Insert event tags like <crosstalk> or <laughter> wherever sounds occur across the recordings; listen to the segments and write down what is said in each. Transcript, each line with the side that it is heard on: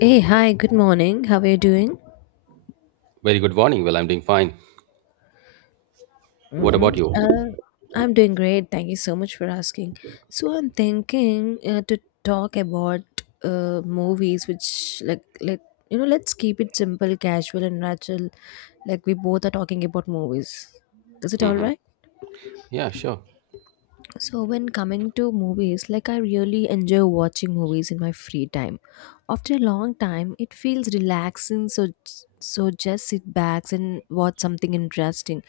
left: Hey, hi, good morning. How are you doing?
right: Very good morning. Well, I'm doing fine. What
left: Mm-hmm.
right: about you?
left: I'm doing great. Thank you so much for asking. So I'm thinking to talk about movies, which like, you know, let's keep it simple, casual, and natural. Like we both are talking about movies. Is it all
right: hmm
left: right?
right: Yeah, sure.
left: So, when coming to movies, like, I really enjoy watching movies in my free time. After a long time, it feels relaxing, so just sit back and watch something interesting.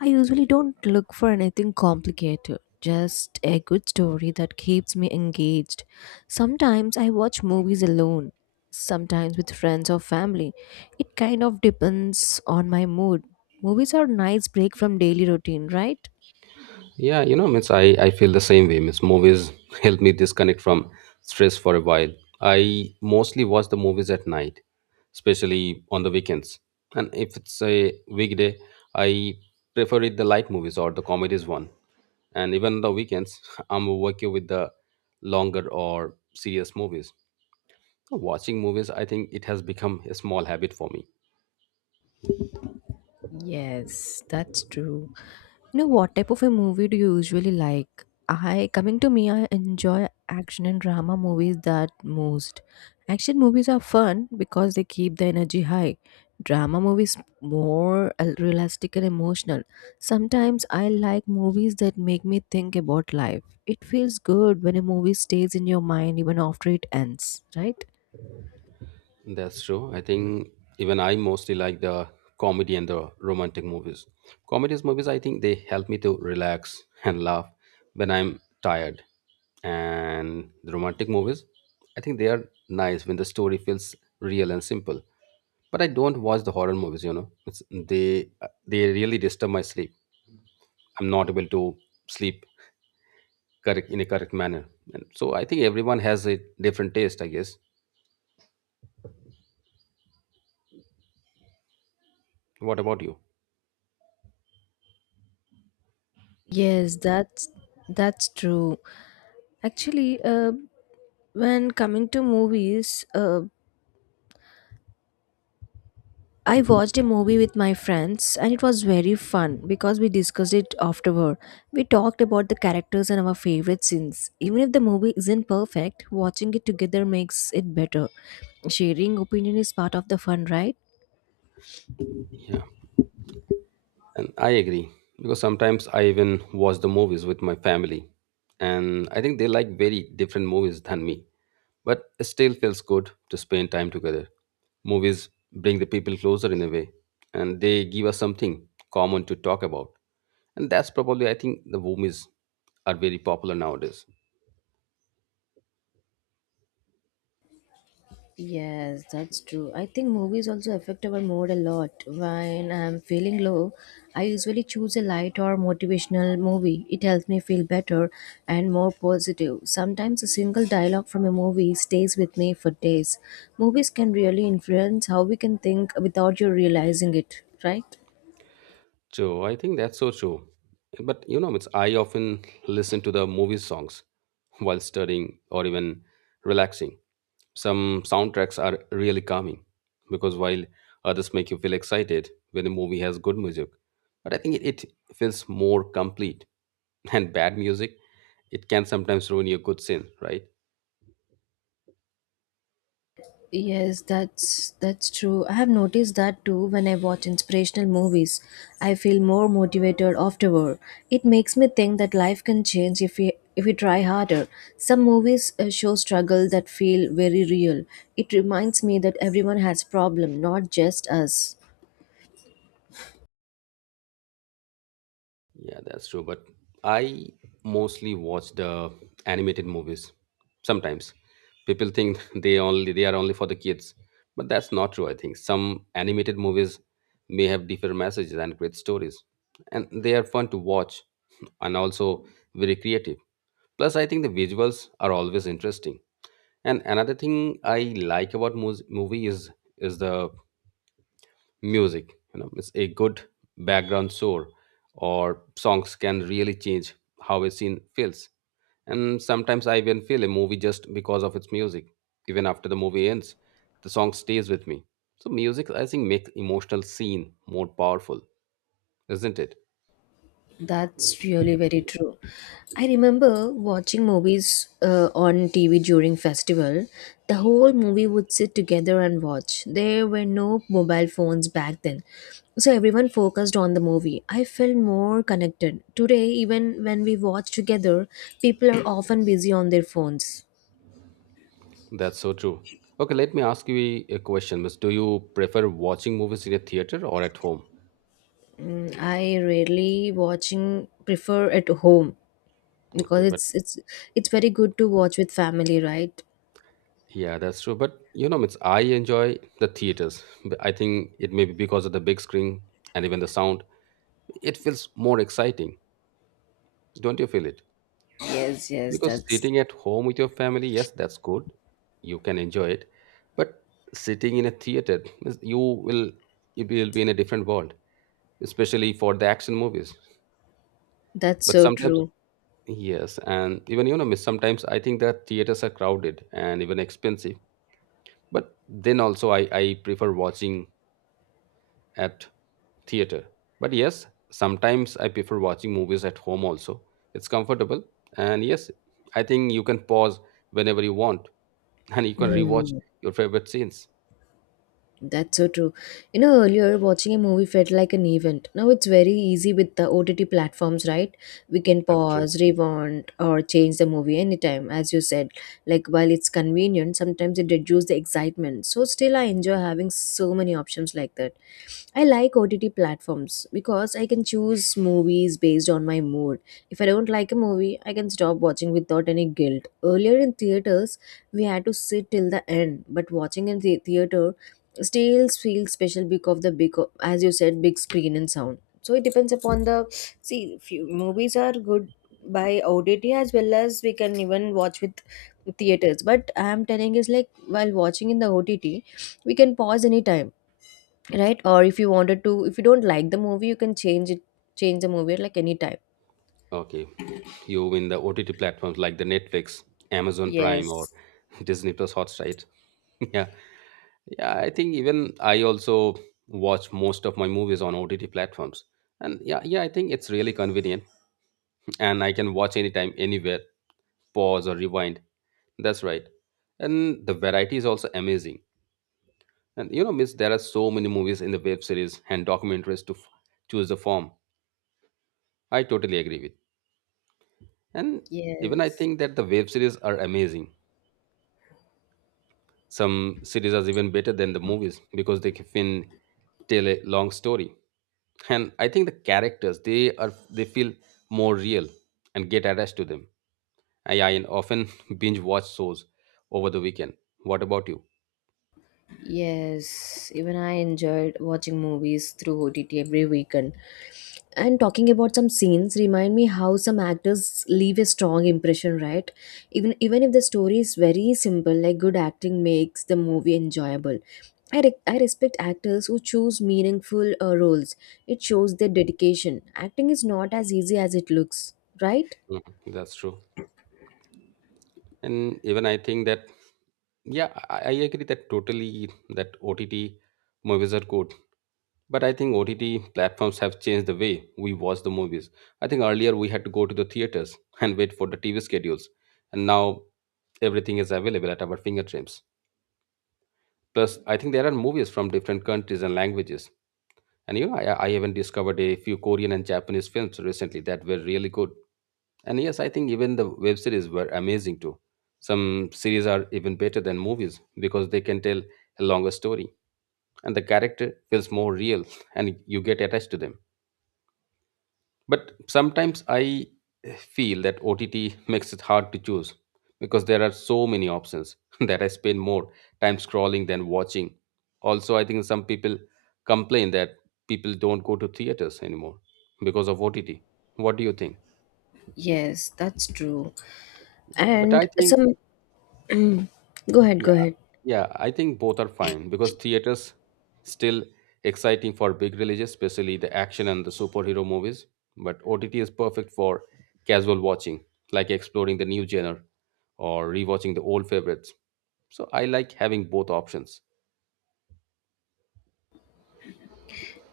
left: I usually don't look for anything complicated, just a good story that keeps me engaged. Sometimes I watch movies alone, sometimes with friends or family. It kind of depends on my mood. Movies are nice break from daily routine, right?
right: Yeah, you know, means I feel the same way. Means movies <laughs> help me disconnect from stress for a while. I mostly watch the movies at night, especially on the weekends. And if it's a weekday, I prefer it the light movies or the comedies one. And even the weekends, <laughs> I'm working with the longer or serious movies. Watching movies, I think it has become a small habit for me.
left: Yes, that's true. You know, what type of a movie do you usually like? I coming to me, I enjoy action and drama movies that most. Action movies are fun because they keep the energy high. Drama movies more realistic and emotional. Sometimes I like movies that make me think about life. It feels good when a movie stays in your mind even after it ends, right?
right: That's true. I think even I mostly like the comedy and the romantic movies. Comedies movies, I think they help me to relax and laugh when I'm tired. And the romantic movies, I think they are nice when the story feels real and simple. But I don't watch the horror movies. You know, it's, they really disturb my sleep. I'm not able to sleep correct in a correct manner. And so I think everyone has a different taste, I guess. What about you?
left: Yes, that's true. Actually, when coming to movies, I watched a movie with my friends and it was very fun because we discussed it afterward. We talked about the characters and our favorite scenes. Even if the movie isn't perfect, watching it together makes it better. Sharing opinion is part of the fun, right?
right: Yeah. And I agree, because sometimes I even watch the movies with my family, and I think they like very different movies than me. But it still feels good to spend time together. Movies bring the people closer in a way, and they give us something common to talk about. And that's probably, I think, the movies are very popular nowadays.
left: Yes, that's true. I think movies also affect our mood a lot. When I'm feeling low, I usually choose a light or motivational movie. It helps me feel better and more positive. Sometimes a single dialogue from a movie stays with me for days. Movies can really influence how we can think without you realizing it, right?
right: So I think that's so true. But you know, it's I often listen to the movie songs while studying or even relaxing. Some soundtracks are really calming because while others make you feel excited when a movie has good music, but I think it feels more complete. <laughs> And bad music, it can sometimes ruin your good scene, right?
left: Yes, that's true. I have noticed that too when I watch inspirational movies. I feel more motivated afterward. It makes me think that life can change if we try harder. Some movies show struggle that feel very real. It reminds me that everyone has problem, not just us.
right: Yeah, that's true. But I mostly watch the animated movies. Sometimes people think <laughs> they are only for the kids, but that's not true. I think some animated movies may have different messages and great stories, and they are fun to watch and also very creative. Plus, I think the visuals are always interesting. And another thing I like about movie is the music. You know, it's a good background score or songs can really change how a scene feels. And sometimes I even feel a movie just because of its music. Even after the movie ends, the song stays with me. So music, I think, makes emotional scene more powerful, isn't it?
left: That's really very true. I remember watching movies on TV during festival. The whole movie would sit together and watch. There were no mobile phones back then. So everyone focused on the movie. I felt more connected. Today, even when we watch together, people are often busy on their phones.
right: That's so true. Okay, let me ask you a question. Miss, do you prefer watching movies in a theater or at home?
left: Mm, I rarely watching prefer at home
right: Okay,
left: because
right: but
left: it's it's very good to watch with family, right?
right: yeah, that's true. But you know, Miss, I enjoy the theaters. I think it may be because of the big screen and even the sound. It feels more exciting. Don't you feel it?
left: Yes, yes,
right: Because
left: that's
right: sitting at home with your family, yes, that's good. You can enjoy it. But sitting in a theater, Miss, you will be in a different world, especially for the action movies.
left: That's
right: But
left: so
right: sometimes,
left: true.
right: yes, and even you know, Miss, sometimes I think that theaters are crowded and even expensive. But then also I prefer watching at theater. But yes, sometimes I prefer watching movies at home also. It's comfortable, and yes, I think you can pause whenever you want <laughs> and you can rewatch
left: Mm,
right: your favorite scenes.
left: that's so true. You know, earlier watching a movie felt like an event. Now it's very easy with the OTT platforms, right? We can
right: That's true.
left: pause, rewind, or change the movie anytime, as you said. Like, while it's convenient, sometimes it reduces the excitement. So, still, I enjoy having so many options like that. I like OTT platforms because I can choose movies based on my mood. If I don't like a movie, I can stop watching without any guilt. Earlier in theaters, we had to sit till the end, but watching in the theater still feels special because of the big, as you said, big screen and sound. So it depends upon the see. Few movies are good by OTT as well as we can even watch with theaters. But I am telling is like while watching in the OTT, we can pause anytime, right? Or if you wanted to, if you don't like the movie, you can change it, change the movie at like any time.
right: Okay, you in the OTT platforms like the Netflix, Amazon Prime, or
left: Yes,
right: <laughs> Disney Plus Hotstar, right? <laughs> Yeah, yeah, I think even I also watch most of my movies on OTT platforms. And yeah, yeah, I think it's really convenient and I can watch anytime, anywhere, pause or rewind. That's right. And the variety is also amazing. And you know, Miss, there are so many movies in the web series and documentaries to choose the form. I totally agree with. And even I
left: yes.
right: think that the web series are amazing. Some series are even better than the movies because they can tell a long story. And I think the characters they feel more real and get attached to them. I often <laughs> binge watch shows over the weekend. What about you?
left: Yes, even I enjoyed watching movies through OTT every weekend. And talking about some scenes, remind me how some actors leave a strong impression, right? Even if the story is very simple, like good acting makes the movie enjoyable. I respect actors who choose meaningful roles. It shows their dedication. Acting is not as easy as it looks, right?
right: Mhm, that's true. And even I think that, yeah, I agree that totally that OTT movies are good. But I think OTT platforms have changed the way we watch the movies. I think earlier we had to go to the theaters <laughs> and wait for the TV schedules, and now everything is available at our fingertips. Plus, I think there are movies from different countries and languages. And you know, I even discovered a few Korean and Japanese films recently that were really good. And yes, I think even the web series were amazing too. Some series are even better than movies because they can tell a longer story and the character feels more real <laughs> and you get attached to them. But sometimes I feel that OTT makes it hard to choose because there are so many options <laughs> that I spend more time scrolling than watching. Also, I think some people complain that people don't go to theaters anymore because of OTT. What do you think?
left: Yes, that's true.
right: Yeah, but I
left: And
right: think,
left: some go ahead, go
right: yeah.
left: ahead.
right: Yeah, I think both are fine because theaters still exciting for big releases, especially the action and the superhero movies. But OTT is perfect for casual watching, like exploring the new genre or rewatching the old favorites. So I like having both options.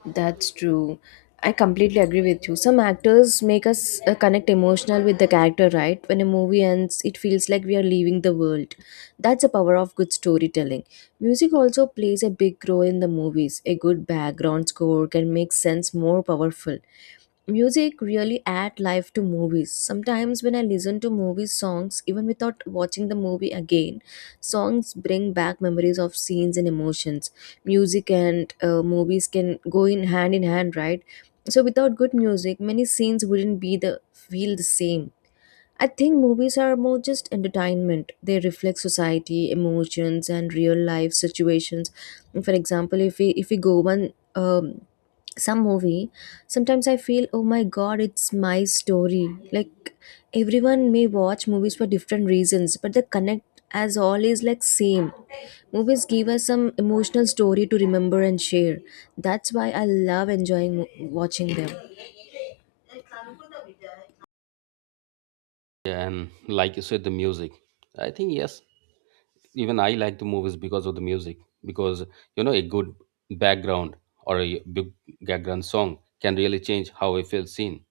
left: That's true. I completely agree with you. Some actors make us connect emotional with the character, right? When a movie ends, it feels like we are leaving the world. That's the power of good storytelling. Music also plays a big role in the movies. A good background score can make sense more powerful. Music really add life to movies. Sometimes when I listen to movie songs, even without watching the movie again, songs bring back memories of scenes and emotions. Music and movies can go in hand in hand, right? So without good music, many scenes wouldn't be the feel the same. I think movies are more just entertainment. They reflect society emotions and real life situations. For example, if we go one some movie, sometimes I feel, oh my god, it's my story. Like, everyone may watch movies for different reasons, but the connect as always like same. Movies give us some emotional story to remember and share. That's why I love watching them.
right: Yeah, and like you said, the music. I think yes, even I like the movies because of the music. Because you know, a good background or a big background song can really change how I feel seen.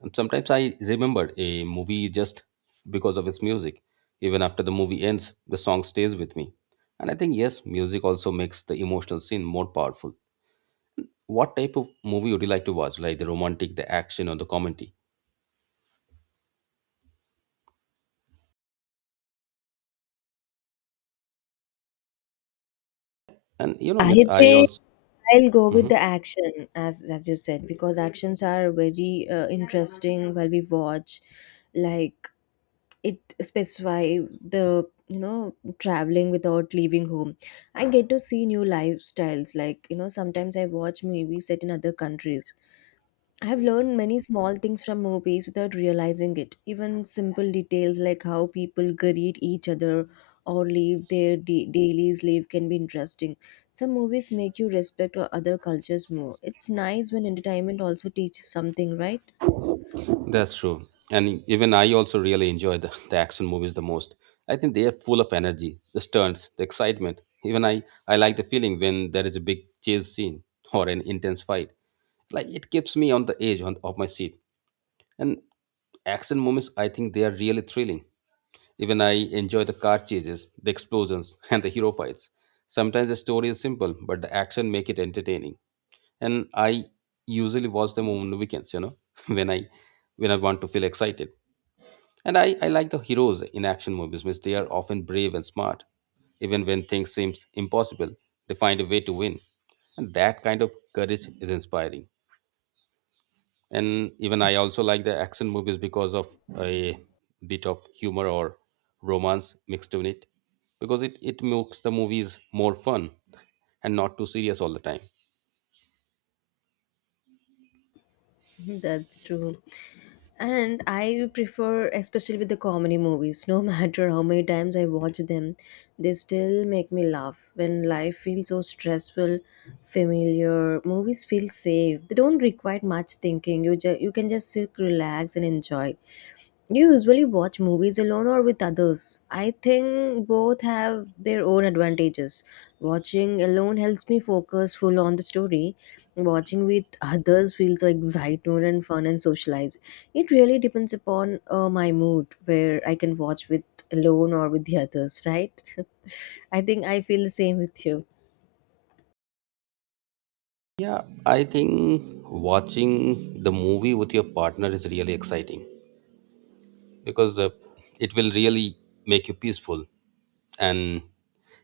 right: And sometimes I remembered a movie just because of its music. Even after the movie ends, the song stays with me. And I think, yes, music also makes the emotional scene more powerful. What type of movie would you like to watch? Like the romantic, the action, or the comedy? And you know,
left: I
right: Miss, I
left: think
right: also.
left: I'll go with
right: Mhm.
left: the action as you said, because actions are very interesting while we watch. Like, it specify the, you know, traveling without leaving home. I get to see new lifestyles. Like, you know, sometimes I watch movies set in other countries. I have learned many small things from movies without realizing it. Even simple details like how people greet each other or live their dailies live can be interesting. Some movies make you respect or other cultures more. It's nice when entertainment also teaches something, right?
right: That's true. And even I also really enjoy the action movies the most. I think they are full of energy, the stunts, the excitement. Even I like the feeling when there is a big chase scene <laughs> or an intense fight. Like it keeps me on the edge on, of my seat. And action movies, I think they are really thrilling. Even I enjoy the car chases, the explosions, <laughs> and the hero fights. Sometimes the story is simple, but the action make it entertaining. And I usually watch them on the weekends, you know, <laughs> when I when I want to feel excited. And I like the heroes in action movies because they are often brave and smart. Even when things seem impossible, they find a way to win. And that kind of courage is inspiring. And even I also like the action movies because of a bit of humor or romance mixed in it. Because it makes the movies more fun and not too serious all the time.
left: <laughs> That's true. And I prefer, especially with the comedy movies, no <laughs> matter how many times I watch them, they still make me laugh. When life feels so stressful, familiar, movies feel safe. They don't require much thinking. You can just sit, relax, and enjoy. Do you usually watch movies alone or with others? I think both have their own advantages. Watching alone helps me focus full on the story. Watching with others feels so excitement and fun and socialize. It really depends upon my mood where I can watch with alone or with the others, right? <laughs> I think I feel the same with you.
right: Yeah, I think watching the movie with your partner is really exciting because it will really make you peaceful, and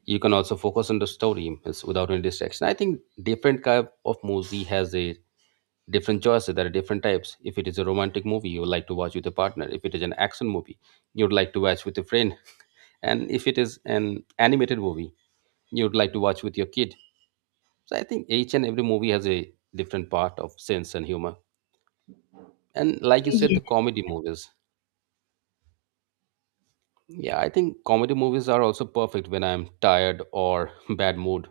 right: you can also focus on the story. It's without any distraction. I think different kind of movie has a different choices. There are different types. If it is a romantic movie, you would like to watch with a partner. If it is an action movie, you would like to watch with a friend. <laughs> And if it is an animated movie, you would like to watch with your kid. So I think each and every movie has a different part of sense and humor. And like you said, the comedy movies, yeah, I think comedy movies are also perfect when I'm tired or <laughs> bad mood.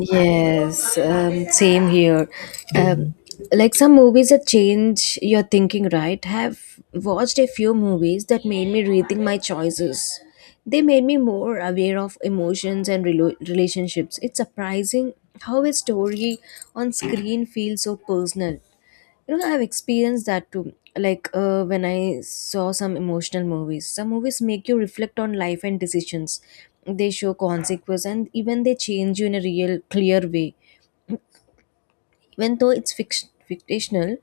left: Yes, same here. Um, like some movies that change your thinking, right? Have watched a few movies that made me rethink my choices. They made me more aware of emotions and relationships. It's surprising how a story on screen feels so personal. You know, I've experienced that too. Like, when I saw some emotional movies, some movies make you reflect on life and decisions. They show consequences, and even they change you in a real clear way. Even though it's fictional,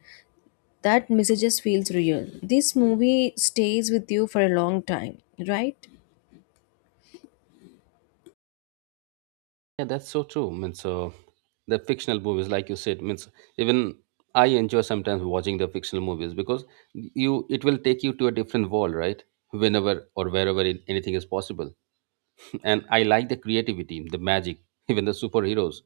left: that messages feels real. This movie stays with you for a long time, right?
right: Yeah, that's so true. Means the fictional movies, like you said, means even I enjoy sometimes watching the fictional movies because you it will take you to a different world, right? Whenever or wherever it, anything is possible, <laughs> and I like the creativity, the magic, <laughs> even the superheroes.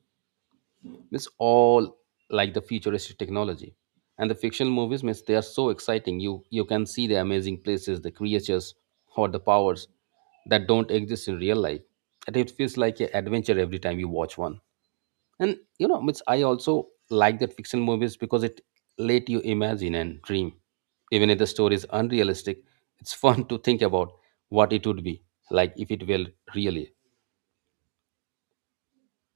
right: It's all like the futuristic technology, and the fictional movies means they are so exciting. You can see the amazing places, the creatures, or the powers that don't exist in real life, and it feels like an adventure every time you watch one. And you know it's, I also like that fiction movies because it let you imagine and dream. Even if the story is unrealistic, it's <laughs> fun to think about what it would be like if it will really.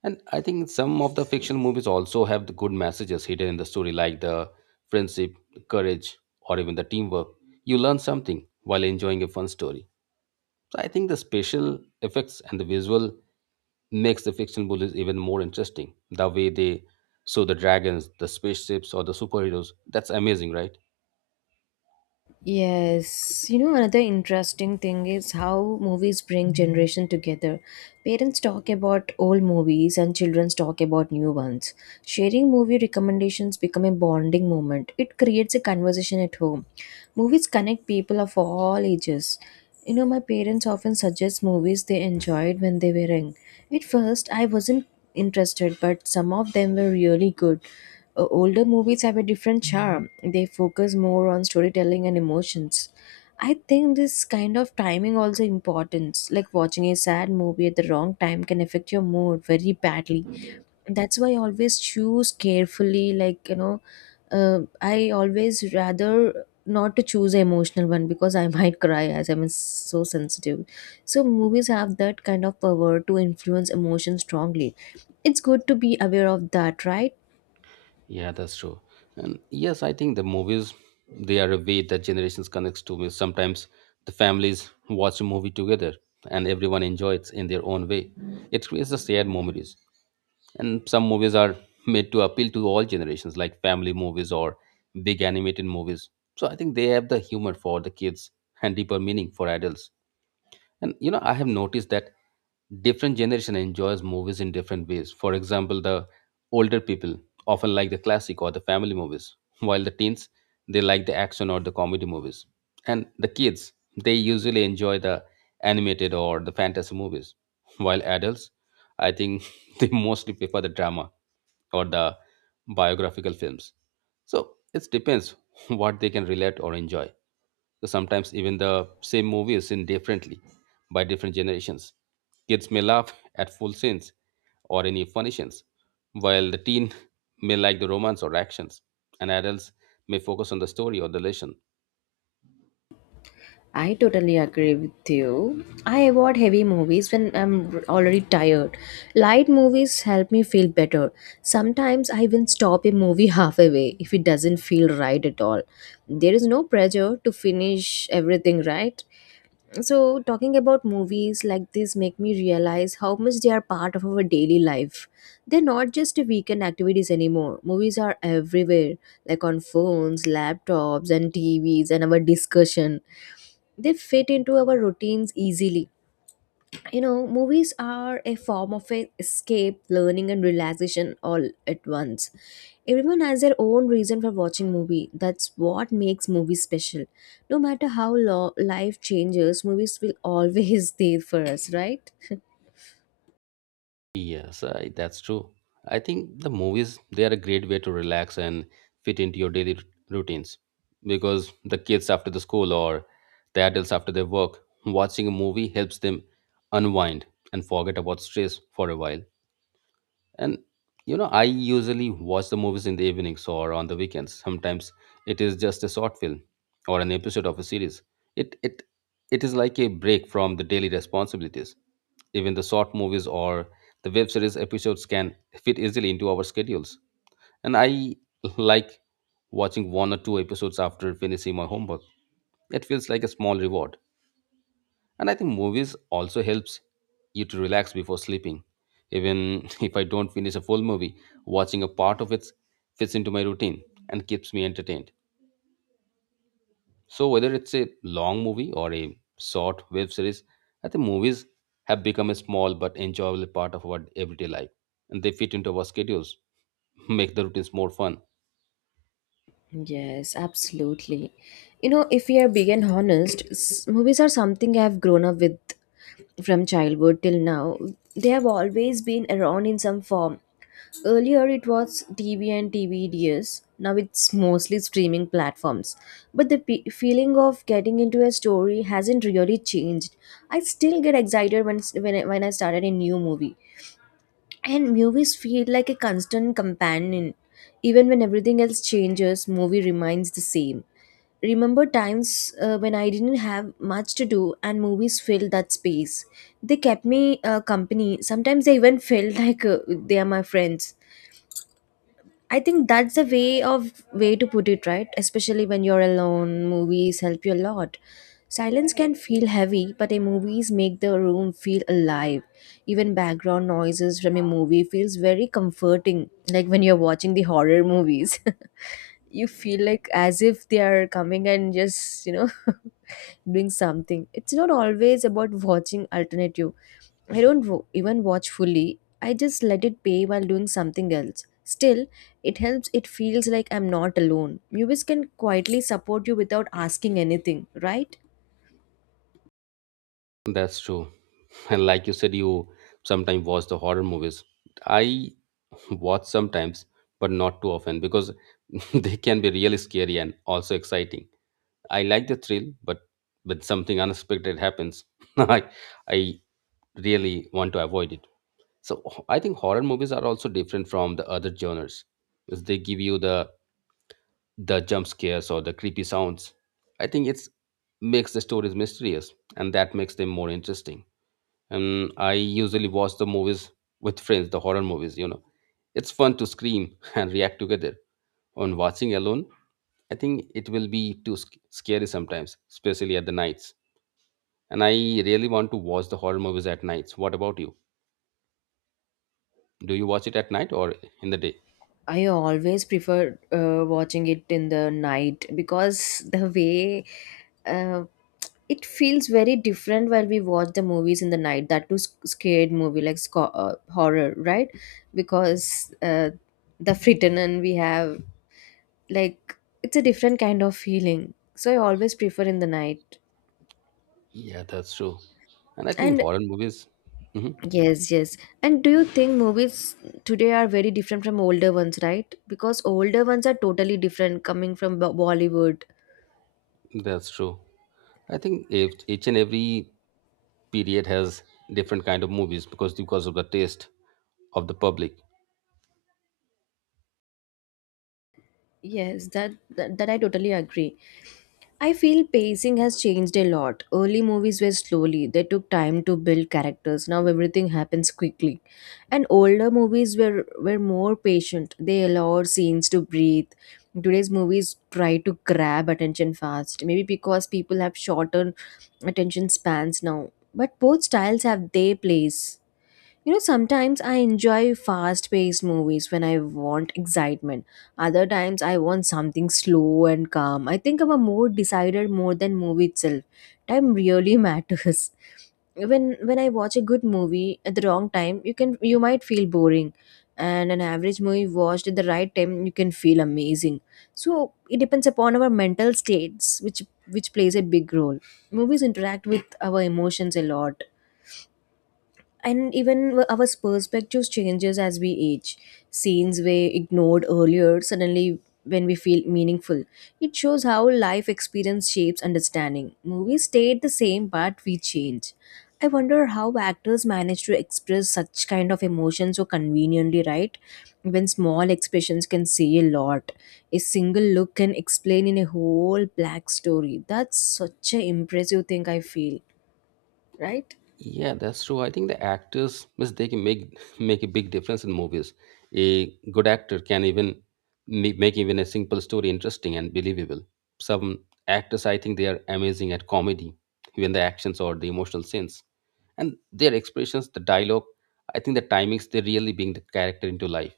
right: And I think some of the fiction movies also have the good messages hidden in the story, like the friendship, courage, or even the teamwork. You learn something while enjoying a fun story. So I think the special effects and the visual makes the fictional bullies even more interesting. The way they show the dragons, the spaceships, or the superheroes, that's amazing, right?
left: Yes, you know, another interesting thing is how movies bring generation together. Parents talk about old movies and children talk about new ones. Sharing movie recommendations become a bonding moment. It creates a conversation at home. Movies connect people of all ages. You know, my parents often suggest movies they enjoyed when they were young. At first, I wasn't interested, but some of them were really good. Older movies have a different charm. They focus more on storytelling and emotions. I think this kind of timing also important. Like, watching a sad movie at the wrong time can affect your mood very badly. That's why I always choose carefully, like, you know, I always rather not to choose an emotional one because I <laughs> might cry as I'm so sensitive. So movies have that kind of power to influence emotion strongly. It's good to be aware of that, right?
right: Yeah, that's true. And yes, I think the movies they are a way that generations connects to me. Sometimes the families watch a movie together and everyone enjoys in their own way. It creates the shared memories. And some movies are made to appeal to all generations, like family movies or big animated movies. So I think they have the humor for the kids and deeper meaning for adults. And you know, I have noticed that different generation enjoys movies in different ways. For example, the older people often like the classic or the family movies, while the teens they like the action or the comedy movies. And the kids, they usually enjoy the animated or the fantasy movies, while adults, I think <laughs> they mostly prefer the drama or the biographical films. So, it depends what they can relate or enjoy. So sometimes even the same movie is seen differently by different generations. Kids may laugh at full scenes or any funny scenes, while the teen may like the romance or actions, and adults may focus on the story or the lesson.
left: I totally agree with you. I avoid heavy movies when I'm already tired. Light movies help me feel better. Sometimes I even stop a movie <laughs> halfway if it doesn't feel right at all. There is no pressure to finish everything right. So talking about movies like this make me realize how much they are part of our daily life. They're not just weekend activities anymore. Movies are everywhere, like on phones, laptops, and TVs. And our discussion, they fit into our routines easily. You know, movies are a form of a escape, learning, and relaxation all at once. Everyone has their own reason for watching movie. That's what makes movies special. No matter how life changes, movies will always <laughs> stay for us, right?
right: Yes, I, that's true. I think the movies they are a great way to relax and fit into your daily routines because the kids after the school or the adults after their work watching a movie helps them unwind and forget about stress for a while. And you know, I usually watch the movies in the evenings or on the weekends. Sometimes it is just a short film or an episode of a series. It it it is like a break from the daily responsibilities. Even the short movies or the web series episodes can fit easily into our schedules. And I like watching one or two episodes after finishing my homework. It feels like a small reward. And I think movies also helps you to relax before sleeping. Even <laughs> if I don't finish a full movie, watching a part of it fits into my routine and keeps me entertained. So whether it's a long movie or a short web series, I think movies have become a small but enjoyable part of our everyday life. And they fit into our schedules, <laughs> make the routines more fun.
left: Yes, absolutely. You know, if we are big and honest, movies are something I have grown up with from childhood till now. They have always been around in some form. Earlier it was TV and DVDs. Now it's mostly streaming platforms. But the pe feeling of getting into a story hasn't really changed. I still get excited when when I started a new movie. And movies feel like a constant companion. Even when everything else changes, movie remains the same. Remember times when I didn't have much to do and movies filled that space. They kept me company. Sometimes they even <laughs> felt like they are my friends. I think that's the way to put it, right? Especially when you're alone, movies help you a lot. Silence can feel heavy, but the movies make the room feel alive. Even background noises from a movie feels very comforting, like when you're watching the horror movies. <laughs> You feel like as if they are coming and just, you know, <laughs> doing something. It's not always about watching alternative. I don't wo- even watch fully. I just let it play while doing something else. Still, it helps. It feels like I'm not alone. Movies can quietly support you without asking anything, right?
right: That's true. <laughs> And like you said, you sometimes watch the horror movies. I watch sometimes, but not too often because <laughs> they can be really scary and also exciting. I like the thrill, but when something unexpected happens, <laughs> I, I really want to avoid it. So I think horror movies are also different from the other genres, because they give you the jump scares or the creepy sounds. I think it's makes the stories mysterious, and that makes them more interesting. And I usually watch the movies with friends, the horror movies. You know, it's fun to scream <laughs> and react together on watching alone, I think it will be too scary sometimes, especially at the nights. And I really want to watch the horror movies at nights. What about you? Do you watch it at night or in the day?
left: I always prefer watching it in the night because the way uh, it feels very different while we watch the movies in the night. That too scared movie like horror, right? Because the frittenin we have, like it's a different kind of feeling. So I always prefer in the night.
right: Yeah, that's true. And I think
left: And
right: horror movies, mhm,
left: yes, yes. And do you think movies today are very different from older ones, right? Because older ones are totally different coming from Bollywood.
right: that's true. I think if each and every period has different kind of movies because of the taste of the public.
left: Yes, that I totally agree. I feel pacing has changed a lot. Early movies were slowly; they took time to build characters. Now everything happens quickly, and older movies were more patient. They allowed scenes to breathe. Today's movies try to grab attention fast. Maybe because people have shorter attention spans now. But both styles have their place. You know, sometimes I enjoy fast paced movies when I want excitement. Other times I want something slow and calm. I think I'm a more decider more than movie itself. Time really <laughs> matters. When I watch a good movie at the wrong time, you might feel boring. And an average movie watched at the right time, you can feel amazing. So it depends upon our mental states, which plays a big role. Movies interact with our emotions a lot, and even our perspectives changes as we age. Scenes we ignored earlier suddenly when we feel meaningful, it shows how life experience shapes understanding. Movies stayed the same, but we change. I wonder how actors manage to express such kind of emotions so conveniently, right? When small expressions can say a lot, a single look can explain in a whole black story. That's such an impressive thing I feel, right?
right: Yeah, that's true. I think the actors mistake can make <laughs> make a big difference in movies. A good actor can even make even a simple story interesting and believable. Some actors, I think, they are amazing at comedy, even the actions or the emotional scenes, and their expressions, the dialogue. I think the timings they really bring the character into life.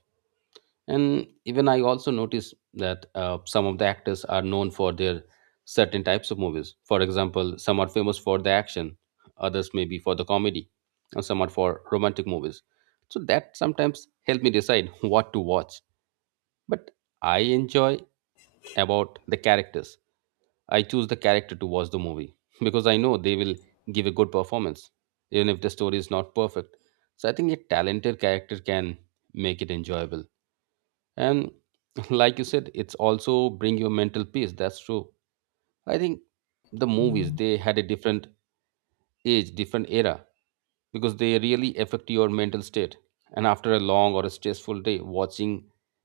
right: And even I also notice that some of the actors are known for their certain types of movies. For example, some are famous for the action, others may be for the comedy, and some are for romantic movies. So that sometimes help me decide <laughs> what to watch. But I enjoy about the characters, I choose the character to watch the movie <laughs> because I know they will give a good performance even if the story is not perfect. So I think a talented character can make it enjoyable. And <laughs> like you said, it's also bring your mental peace. That's true. I think the movies they had a different age, different era, because they really affect your mental state. And after a long or a stressful day, watching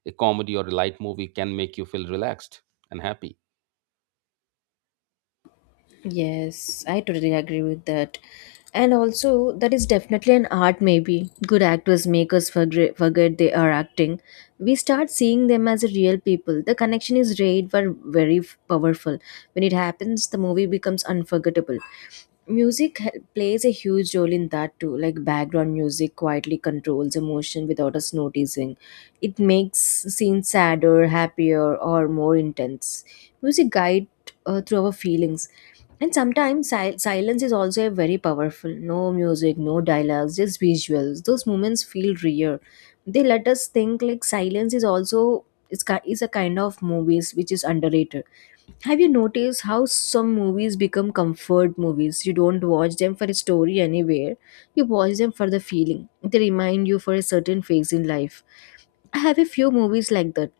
right: a comedy or a light movie can make you feel relaxed and happy.
left: Yes, I totally agree with that. And also, that is definitely an art, maybe. Good actors make us forget they are acting. We start seeing them as real people. The connection is rare but very powerful. When it happens, the movie becomes unforgettable. Music plays a huge role in that too. Like background music quietly controls emotion without us noticing. It makes scenes sadder, happier, or more intense. Music guide through our feelings. And sometimes silence is also a very powerful. No music, no dialogues, just visuals. Those moments feel real. They let us think. Like silence is is a kind of movies which is underrated. Have you noticed how some movies become comfort movies? You don't watch them for a story anywhere. You watch them for the feeling. They remind you for a certain phase in life. I have a few movies like that.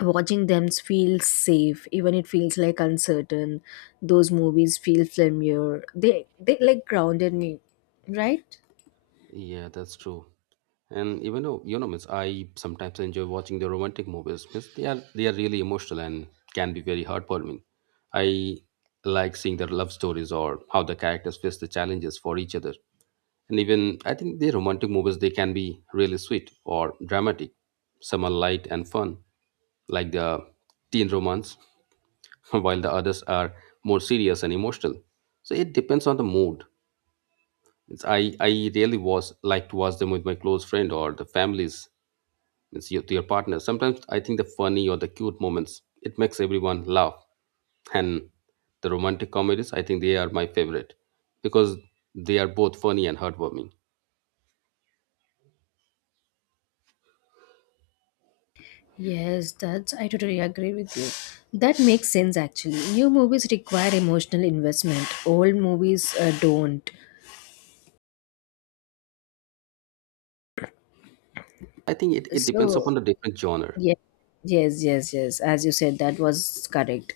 left: Watching them feels safe, even it feels like uncertain. Those movies feel familiar. They like grounded me, right?
right: Yeah, that's true. And even though you know, miss, I sometimes enjoy watching the romantic movies. Miss, they are really emotional and can be very heartwarming. I like seeing their love stories or how the characters face the challenges for each other. And even I think the romantic movies they can be really sweet or dramatic. Some are light and fun, like the teen romance, <laughs> while the others are more serious and emotional. So it depends on the mood. Means I really was like to watch them with my close friend or the families, means your partner. Sometimes I think the funny or the cute moments, it makes everyone laugh. And the romantic comedies, I think they are my favorite because they are both funny and heartwarming.
left: Yes, that's I totally agree with you. That makes sense actually. New movies require emotional investment. Old movies don't.
right: I think it depends upon
left: So
right: the different genre.
left: yes, yes, yes, yes. As you said, that was correct.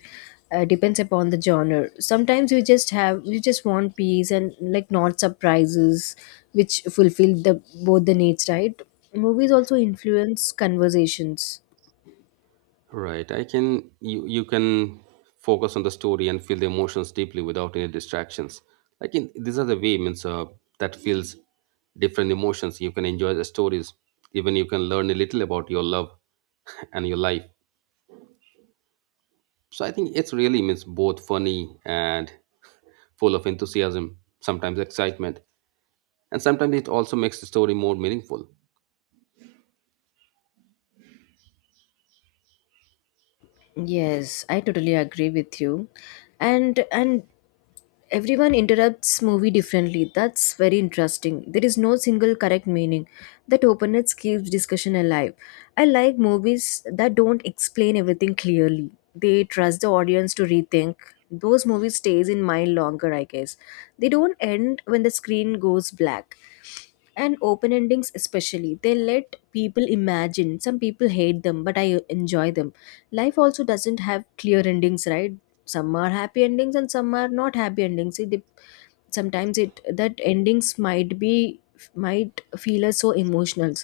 left: Depends upon the genre. Sometimes you just have You just want peace and like not surprises, which fulfill the both the needs, right? Movies also influence conversations.
right: Right. I can you can focus on the story and feel the emotions deeply without any distractions. Like in these are the way means that feels different emotions. You can enjoy the stories. Even you can learn a little about your love <laughs> and your life. So I think it's really means both funny and full of enthusiasm, sometimes excitement, and sometimes it also makes the story more meaningful.
left: Yes, I totally agree with you. And everyone interprets movie differently. That's very interesting. There is no single correct meaning. That openness keeps discussion alive. I like movies that don't explain everything clearly. They trust the audience to rethink. Those movies stays in mind longer, I guess. They don't end when the screen goes black. And open endings especially, they let people imagine. Some people hate them, but I enjoy them. Life also doesn't have clear endings, right? Some are happy endings and some are not happy endings. It sometimes it that endings might be, might feel us so emotional.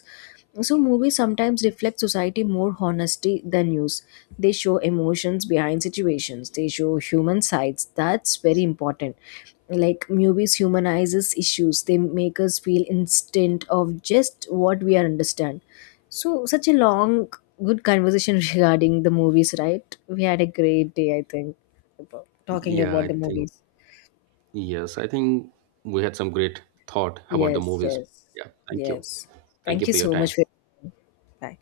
left: So movies sometimes reflect society more honesty than news. They show emotions behind situations. They show human sides. That's very important. Like movies humanizes issues. They make us feel instant of just what we are understand. So such a long good conversation <laughs> regarding the movies, right? We had a great day I think about talking
right: Yeah,
left: about
right: I
left: the
right: think
left: movies.
right: Yes, I think we had some great thought about the
left: Yes,
right: movies.
left: yes,
right: Yeah, thank you.
left: yes.
right: Thank
left: Thank
right: you
left: you
right: for your
left: so
right: time.
left: much for. Bye.